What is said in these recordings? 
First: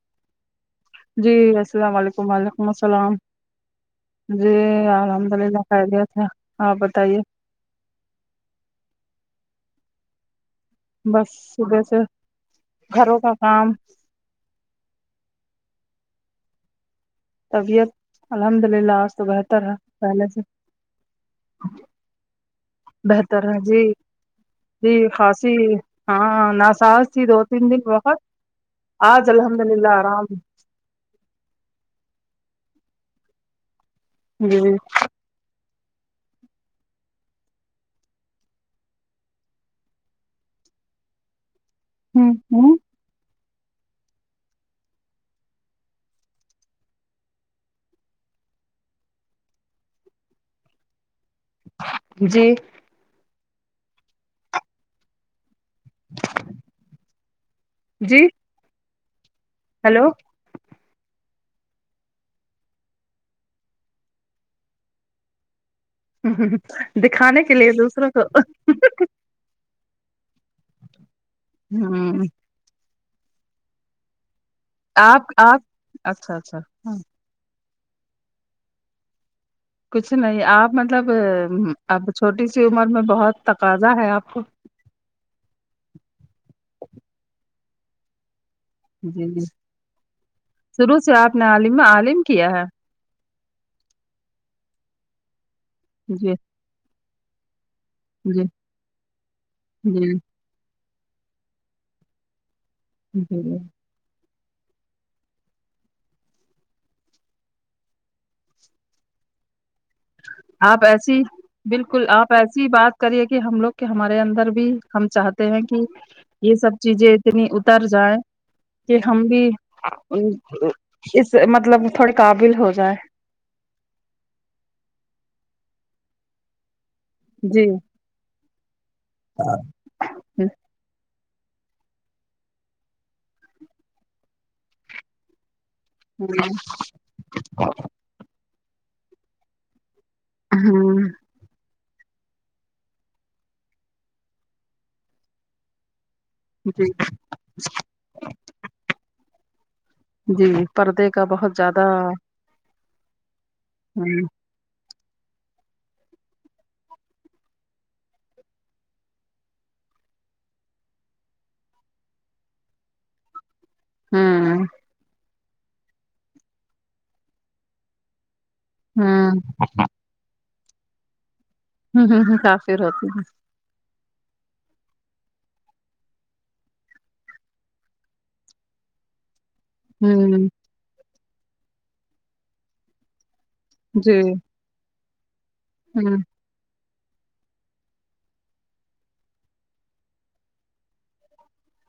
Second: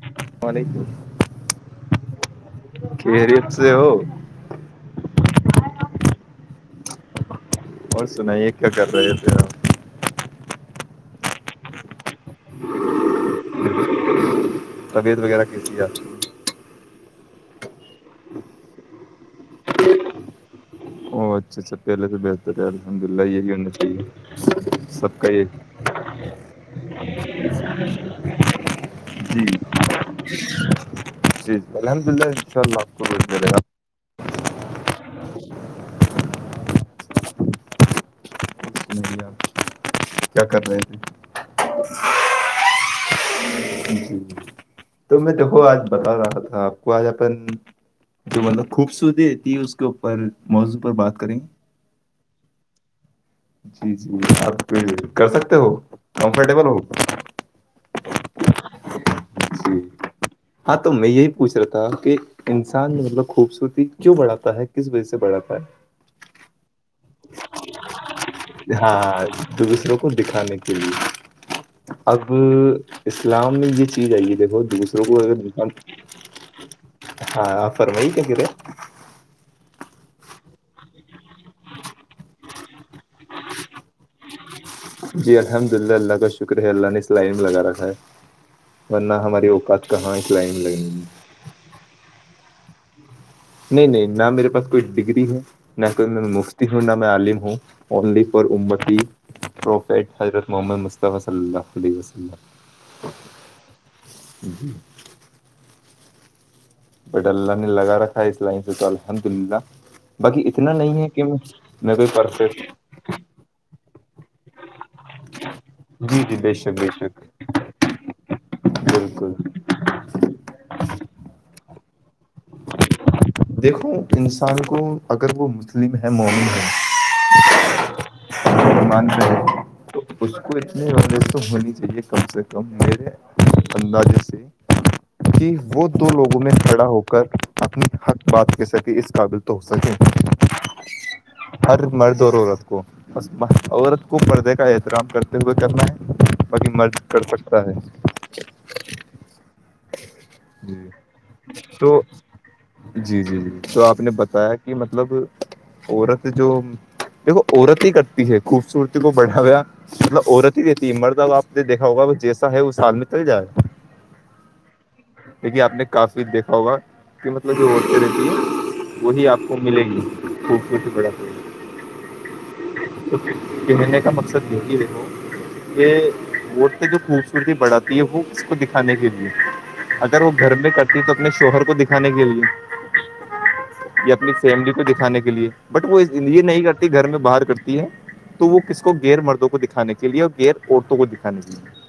ال وعلیکم جی السلام علیکم وعلیکم السلام خیریت سے ہو جی الحمد للہ خہدیا تھا آپ بتائیے اور سنائیے کیا کر رہے ہے بس صبح سے گھروں کا کام طبیعت وغیرہ کتی ہےج طبیعت الحمد للہ آج تو بہتر ہے پہلے سے او اچھا اچھا پہلے سے بہتر ہے الحمد للہ بہتر یہی ہے ہونا جی چاہیے جی سب کا یہ خاصی ہاں ناساز تھی دو تین دن بقت آج جی الحمد للہ آرام [unintelligible] جی اور سنائیے آپ کیا کرر لے تھ ہوں ہوں [unintelligible] تو میں دیکھو آج بتا رہا تھا آپ کو آج اپن جو مطلب خوبصورتی رہتی ہے اس کے اوپر موضوع پر بات کریں گ جی جی جی آپ کر سکتے ہو کمفرٹیبل ہو جی جی ہیلو ہاں تو میں یہی پوچھ رہا تھا کہ انسان مطلب خوبصورتی کیوں بڑھاتا ہے کس وجہ سے بڑھاتا ہے ہ ہ ہ ہاں دو دوسروں کو دکھانے کے لیے ہ اب اسلام میں یہ چیز آئی ہے دیکھو ر آپ آپ کو اچھا اچھا ہاں فرمئی کیا کہے کچھ نہیں آپ مطلب اب چھوٹی سی عمر میں بہت تقاضا ہے آپ کو جی الحمد للہ اللہ کا شکر ہے اللہ نے اسلائن میں لگا رکھا ہے ورنہ جی ہماری اوقات کہاں اس لائن لگنی ہے ن عالم عالم کیا ہے نہیں نہیں نہ میرے پاس کوئی ڈگری ہو نہ کوئی میں جی مفتی ہوں نہ میں عالم ہوں جی ا ف جی حضرت محمد مصطفی ص عل و [unintelligible] [unintelligible] بٹ اللہ نے لگا رکھا ہے اسلائم سے تو الحمد للہ باقی اتنا آپ نہیں ہے ایسی کہ میں بالکل کوئی آپ پرفیکٹ ایسی بات کریے کہ ہم لوگ ہمارے اندر بھی ہم چاہتے ہیں کہ جی جی بے یہ سب شک بے چیزیں شک اتنی اتر جائے کہ ہم بالکل بھی اس مطلب تھوڑے قابل ہو جائے دیکھو انسان کو اگر وہ مسلم ہے مومن ہیں جی مان جے ہاں تو اس کو اتنے و تو ہونی چاہیے کم سے کم میرے اندازے سے کہ وہ دو لوگوں میں کھڑا ہو کر اپنی حق بات کی سک کہ اس قابل تو ہو سکے ہوں ہر مرد ہو رہو رہا اس کو بس بس عورت کو پردے کا احترام کرتے ہوئے کرنا ہے باقی جی مرد کر سکتا ہے [unintelligible] جی پردے کا بہت زیادہ تو جی جی جی تو آپ نے ہ بتایا کہ مطلب عورت جو دیکھو عورت ہی کرتی ہے خوبصورتی کو بڑھاویا مطلب عورت ہی دیتی ہے مردہ اب آپ نے دیکھا ہوگا جیسا ہے وہ سال میں تل جائے گا ہاں دیکھیے آپ نے کاشو دیکھا ہوگا [unintelligible] میں جو عورتیں رہتی ہ ہیں وہی ہ آپ کو ملیں گی خوبصورتی پڑ [unintelligible] ہوں ہوں ہ کافریر ہوتی ہیں [unintelligible] پ منے کا مقصد یہی دیکھو [unintelligible] کہ وہ جو خوبصورتی بڑھاتی ہے وہ اس کو دکھانے کے لیے اگر وہ ہوں گھر میں کرتی تو اپنے شوہر کو دکھانے کے لیے جی یا اپنی فیملی کو دکھانے کے لیے بٹ وہ ہوں یہ نہیں کرتی گھر میں باہر کرتی ہے تو وہ کس کو گغیر مردوں کو دکھانے کے لیے اور گغیر عورتوں کو دکھانے کے لیے [unintelligible]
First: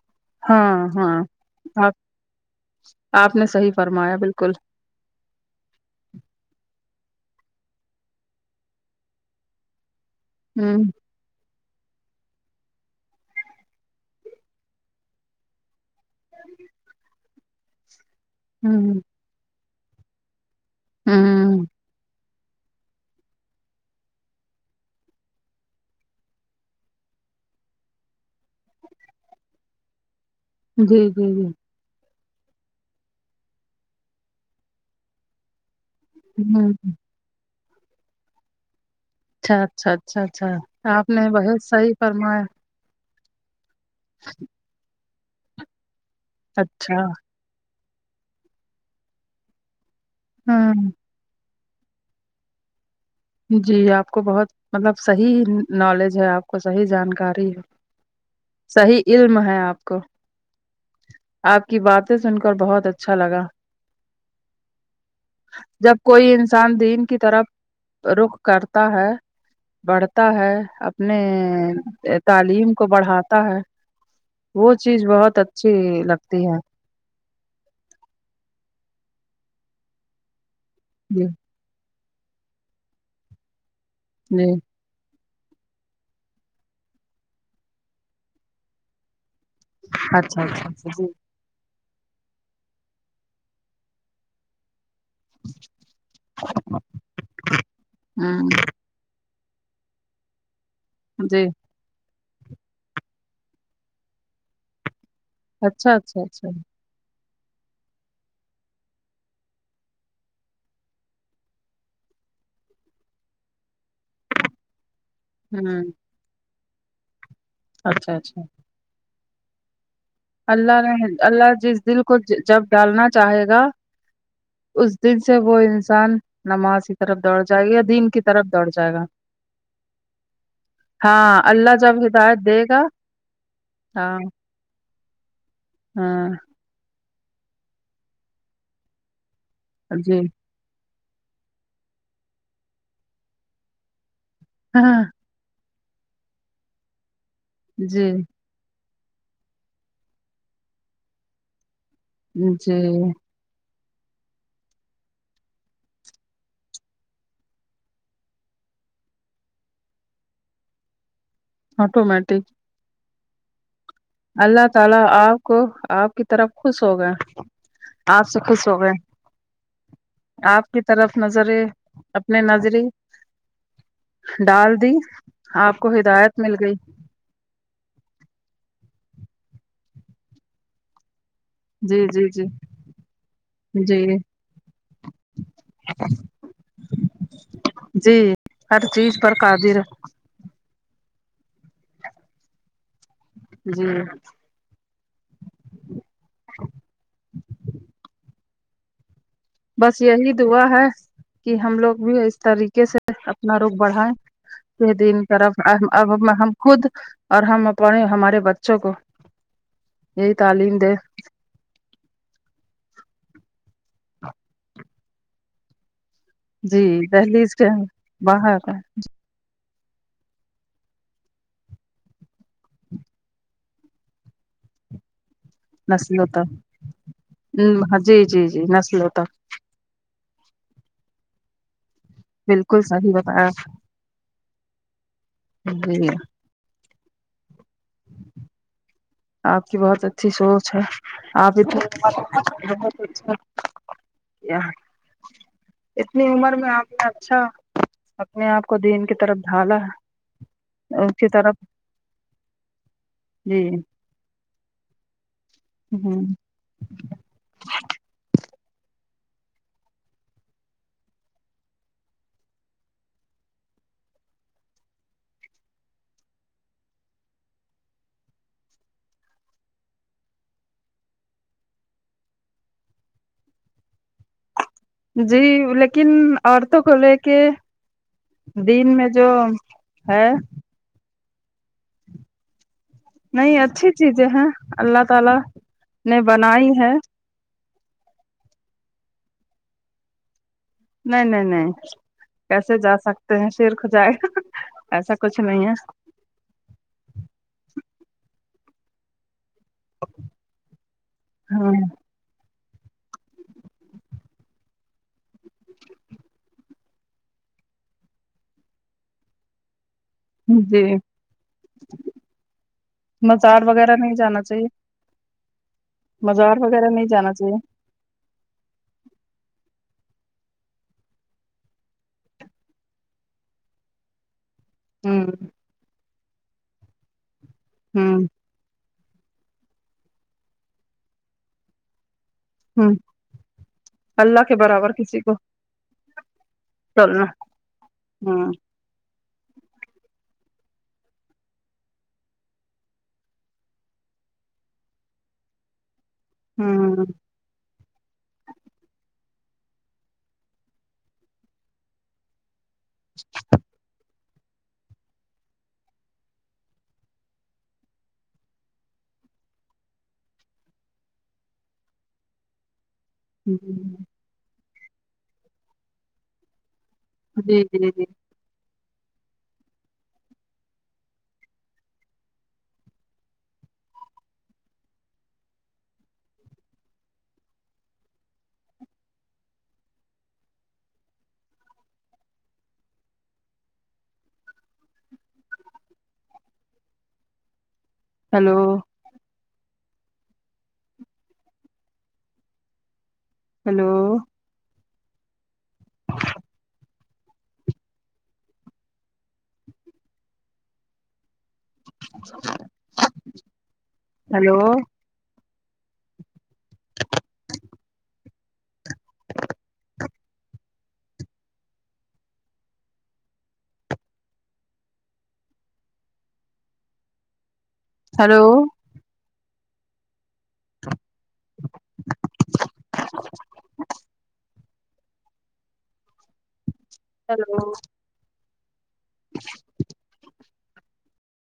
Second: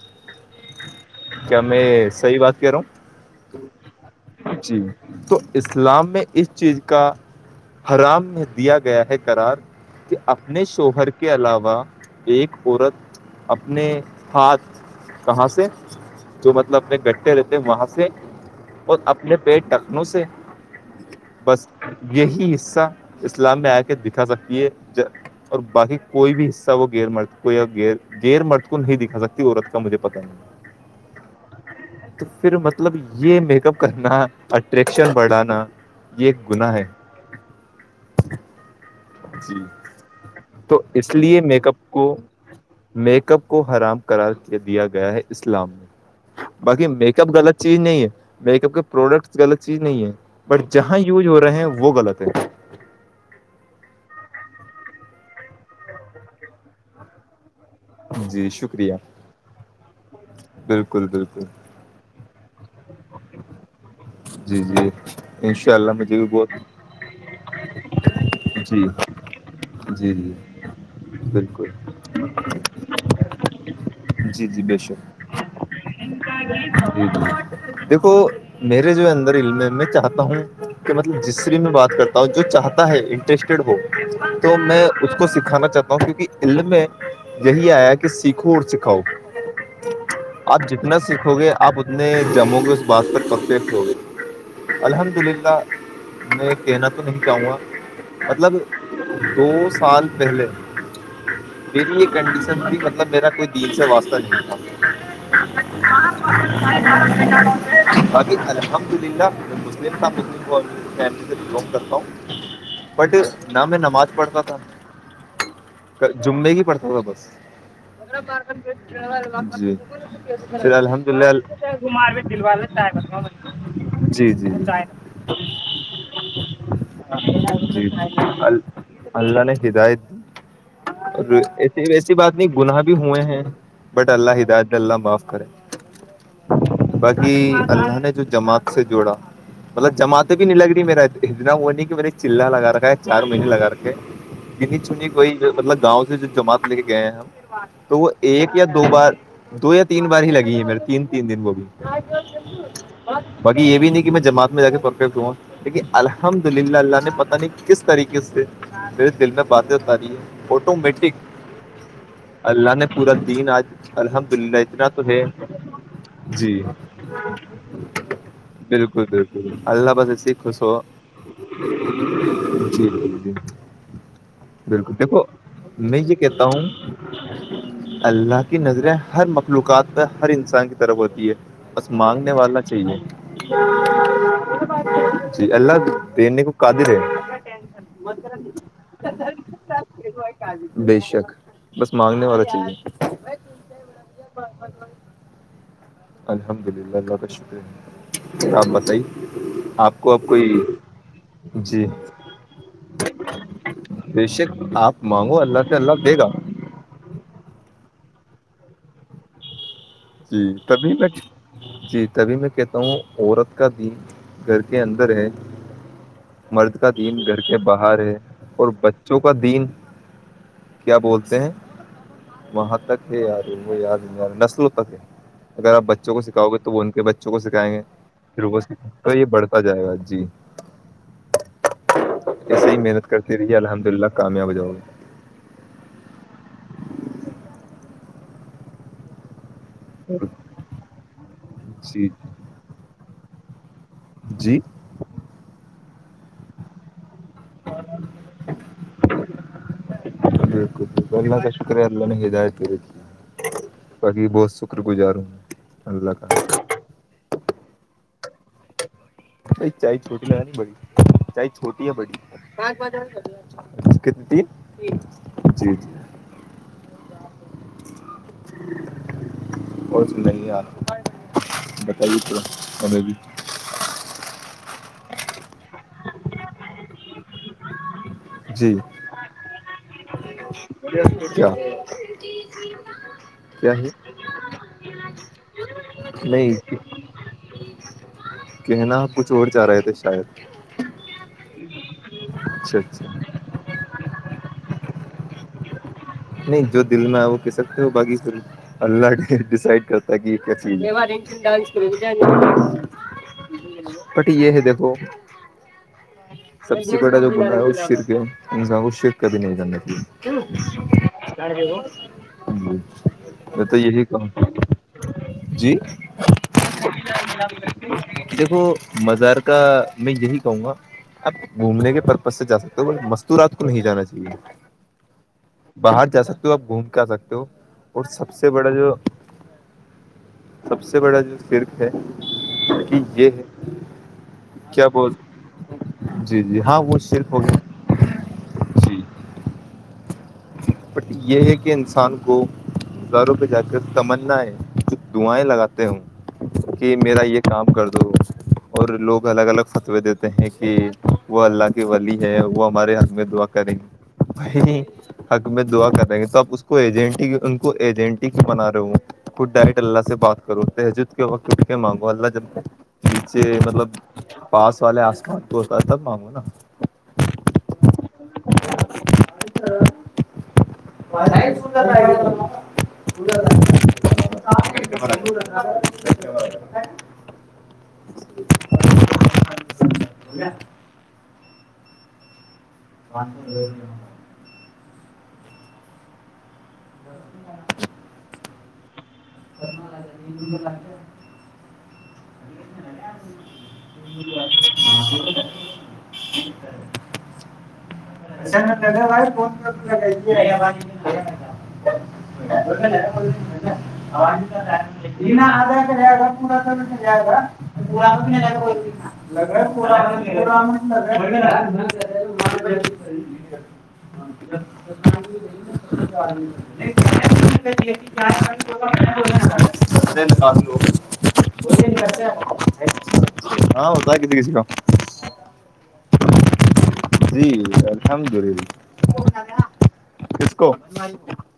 ہاں ہاں کیا آپ میں صحیح بات کہہ رہا ہوں آپ نے صحیح فرمایا بالکل جی تو [unintelligible] اسلام میں اس چیز کا حرام دیا گیا ہے کررار [unintelligible] کہ اپنے ہوں شوہر کے کے علاوہ ایک عورت اپنے ہاتھ کہاں سے جو مطلب اپنے گٹھے رہتے ہیں وہاں سے اور ہوں اپنے منے پیٹ ٹکھنوں سے [unintelligible] ہوں بس یہی حصہ اسلام میں آ کے دکھا سکتی ہے اور باقی کوئی بھی حصہ وہ گر مرتا کوئی اور گر [unintelligible] گیر مرد کو نہیں دکھا سکتی عورت کا مجھے پتا نہیں جی جی جی تو پھر مطلب یہ میک اپ کرنا اٹریکشن بڑھانا [unintelligible] یہ ایک ہوں گنااہ ہے [unintelligible] اچھا جی اچھا اچھا اچھا تو آپ اس نے لیے بہت میک اپ صحیح کو فرمایا میک اپ کو حرام کرار دیا گیا ہے اسلام میں باقی اچھا میک اپ غلط [unintelligible] چیز نہیں ہے میک اپ کے پروڈکٹس غلط چیز نہیں ہے بٹ ہوں جہاں یوز ہو رہے ہیں وہ غلط ہے جی آپ کو بہت مطلب صحیح نالج ہے آپ کو صحیح جانکاری ہے جی شکریہ صحیح علم ہے آپ کو بالکل بالکل آپ کی باتیں سن کر بہت اچھا لگا جی جی انشاء اللہ جب مجھے بھی کوئی بہت انسان دین کی طرف رخ کرتا جی ہے جی بڑھتا جی ہے اپنے بالکل تعلیم کو بڑھاتا ہے وہ چیز بہت اچھی ج لگتی ہے ج دیکھو میرے جو اندر علم میں چاہتا ہوں کہ مطلب جی جسری بھی میں بات کرتا ہوں جو چاہتا ہے انٹرسٹیڈ ہو جی تو میں [unintelligible] اس کو سکھانا چاہتا ہوں کیونکہ علم میں یہی آیا کہ سیکھو اور سکھاؤ اچھا اچھا اچھا جی ہو گے آپ اتنے جمو کے اس بات پر پرفیکٹ ہو گے الحمد للہ [unintelligible] میں کہنا تو نہیں چاہوں گا ہوں مطلب دو سال پہلے جی میری یہ کنڈیشن بھی مطلب میرا کوئی دل سے واسطہ نہیں تھا اچھا اچھا اچھا [unintelligible] فملی سے بلونگ کرتا ہوں بٹ نہ میں نماز پڑھتا تھا ہوں جملے ہی پڑتا تھا بس اچھا اچھا ج ھر اللہ الحمد نے اللہ جس دل کو جب للہ ڈالنا جی جی جن سے وہ انسان نماز کی طرف دوڑ جائے گا یا دین کی طرف دوڑ جائے گا اللہان کدائت ہاں [unintelligible] اللہ ایسی جب ایسی بات ہدایت نہیں دے گناہ گا بھی ہوئے ہیں بٹ ہاں اللہ ہداج [unintelligible] ا باپ کرریں [unintelligible] ہاں باقی اللہ نے جو جماعت سے جوڑا مطلب جی جماعتیں بھی نہیں لگ رہی میرا اتنا وہ نہیں کہ میں نے چلا لگا رکھا ہے چار مہینے لگا رکھے ہے کنی ہاں چنی کوئی مطلب گاؤں سے ج جماعت لے کے گئے ہیں ہم تو وہ جی ایک یا دو بار دو یا [unintelligible] تین بار ہی لگی ہے میرے تین تین دن وہ بھی جی باقی یہ بھی نہیں کہ میں جماع میں جا کے پرفیکٹ ہوں لیکن الحمد للہ اللہ نے پتاہ نہیں کس طریقے سے پھر دل میں باتیں ات رہی ہے آٹومیٹک [unintelligible] اللہ نے پورا دین آج الحمد للہ اللہ [unintelligible] بالکل تعالی آپ کو آپ کی طرف خوش ہو گئے آپ سے خوش ہو گئے بالکل اللہ بسسی خوش آپ ہو کی طرف نظریں اپنے نظری جی ج ڈال دی بالکل دیکھو آپ کو میں یہ ہدایت کہتا مل ہوں گئی اللہ کی نظریں ہر مخلوقات پر ہر انسان کی طرف ہوتی ہے بس جی جی مانگنے جی والا چاہیے جی جی اللہ دینکو قادر دے جی ہر چیز پر قادر بے شک بس مانگنے والا چاہیے [inaudible] الحمد للہ اللہ کا شکریہ آپ بتائیے آپ بس کو اب یہی کوئی دعا ہے کہ ہم جی لوگ بھی اس طریقے سے اپنا روخ بڑھیں بے شک کے آپ دن مانگو طرف اللہ سے اللہ اب دے گا ہم خود اور ہم اپنے ہمارے بچوں کو یہی جی تعلیم تبھی دے میں جی تبھی میں کہ تاوں عورت کا دن گھر کے اندر ہے مرد جی کا دین گھر دہلیز کے باہر ہے اور باہر بچوں کا دین کیا بولتے ہیں وہاں تک ہے یار وہ یاد نہیں یار نسل و اگر آپ بچوں کو نسلوں سکھاؤ تک گے تو وہ ان کے بچوں کو سکھائیں گے جی پھر جی وہ جی نسلوں تو یہ تک بڑھ بجائے باد جی اسے ہی بالکل محنت صحیح کرتے بتایا رہیے الحمد للہ کامیاب جاؤ گے [inaudible] [inaudible] آپ کی بہت گے اچھی سوچ ہے آپ جی انے بہت اچھا جی یہ اتنی عمر میں آپ اچھا اپنے آپ کو دین کی طرف ڈھالا ہے اس کی بلہ طرف چشکری اللہ نائتی رہتی جی جی بہت شکر گزار ہوں میں اللہ ہ کاال بئی چائے چھوٹی لگاانی بڑی چائے چھوٹی یا بڑی [inaudible] اور س یار بتائیے تھا ہمیں بھی جی لیکن عورتوں کو لے کے جی دین میں جو ہاں کیا نہیں کیا ہے اچھی چیزیں ہیں اللہ تعالا نے بنائی نہیں ہے کہنا کچھ اور جا رہے تھے شاید نہیں نہیں نہیں کیسے اچھا جا اچھا سکتے ہیں سیر ک جائے گا ایسا کچھ نہیں ہے نہیں جو دل میں وہ کہہ سکتے ہو باقی اللہ کے ڈسائڈ کرتا گ ڈانس ہاں کر بٹی یہ ہے دیکھو سب سے بڑا جو بندا ہے اس شر کے انسان کو شر کبھی نہیں جنا جی چاہیے ہ مزار میں تو وغیرہ یہی نہیں کہم جانا چاہیے جی مزار وغیرہ نہیں جانا چاہیے دیکھو مزار کا میں یہی کہوں گا اپ گھومنے کے پرپز سے جا سکتے ہو ب مستورات کو نہیں جانا چاہیے ہوں باہر جا سکتے ہو آپ گھوم کے آ سکتے ہو اور ہ سب سے س سے بڑا جو سب سے بڑا جو سرک ہے ہ ہ کہ یہ اللہ کے کیا برابر بول کسی کو جی جی ہاں وہ شلپ ہو گیا ہاں جی بٹ یہ ہے کہ انسان کو گاروں پہ جا کر تمنا ہے ک دعائیں لگاتا ہوں کہ ہوں میرا یہ کام کر دو اور لوگ الگ الگ فتوے دیتے ہیں کہ وہ اللہ کی ولی ہے وہ اری ہم میں دا کری حق میں دعا کر رہیں گے تو آپ اس کو ایجنٹی ان کو ایجنٹی کیوں بنا رہے ہو خڈ ڈائٹ اللہ سے بات کرو ت جود کے وود کے مانگو اللہ جلتے پیچے مطلب پاس والے آسمان تو ہوتا ہے تب مانگوں نا جی جی جی [unintelligible] [unintelligible] [unintelligible] [unintelligible] ہلو [unintelligible] ہلو [unintelligible] د واہر فون کر کہ ہلو [unintelligible] [unintelligible] [unintelligible] [unintelligible] [unintelligible] ہلو ہاں ہوتا کسی کسی کا جی ہلو الحمد للہ کس کو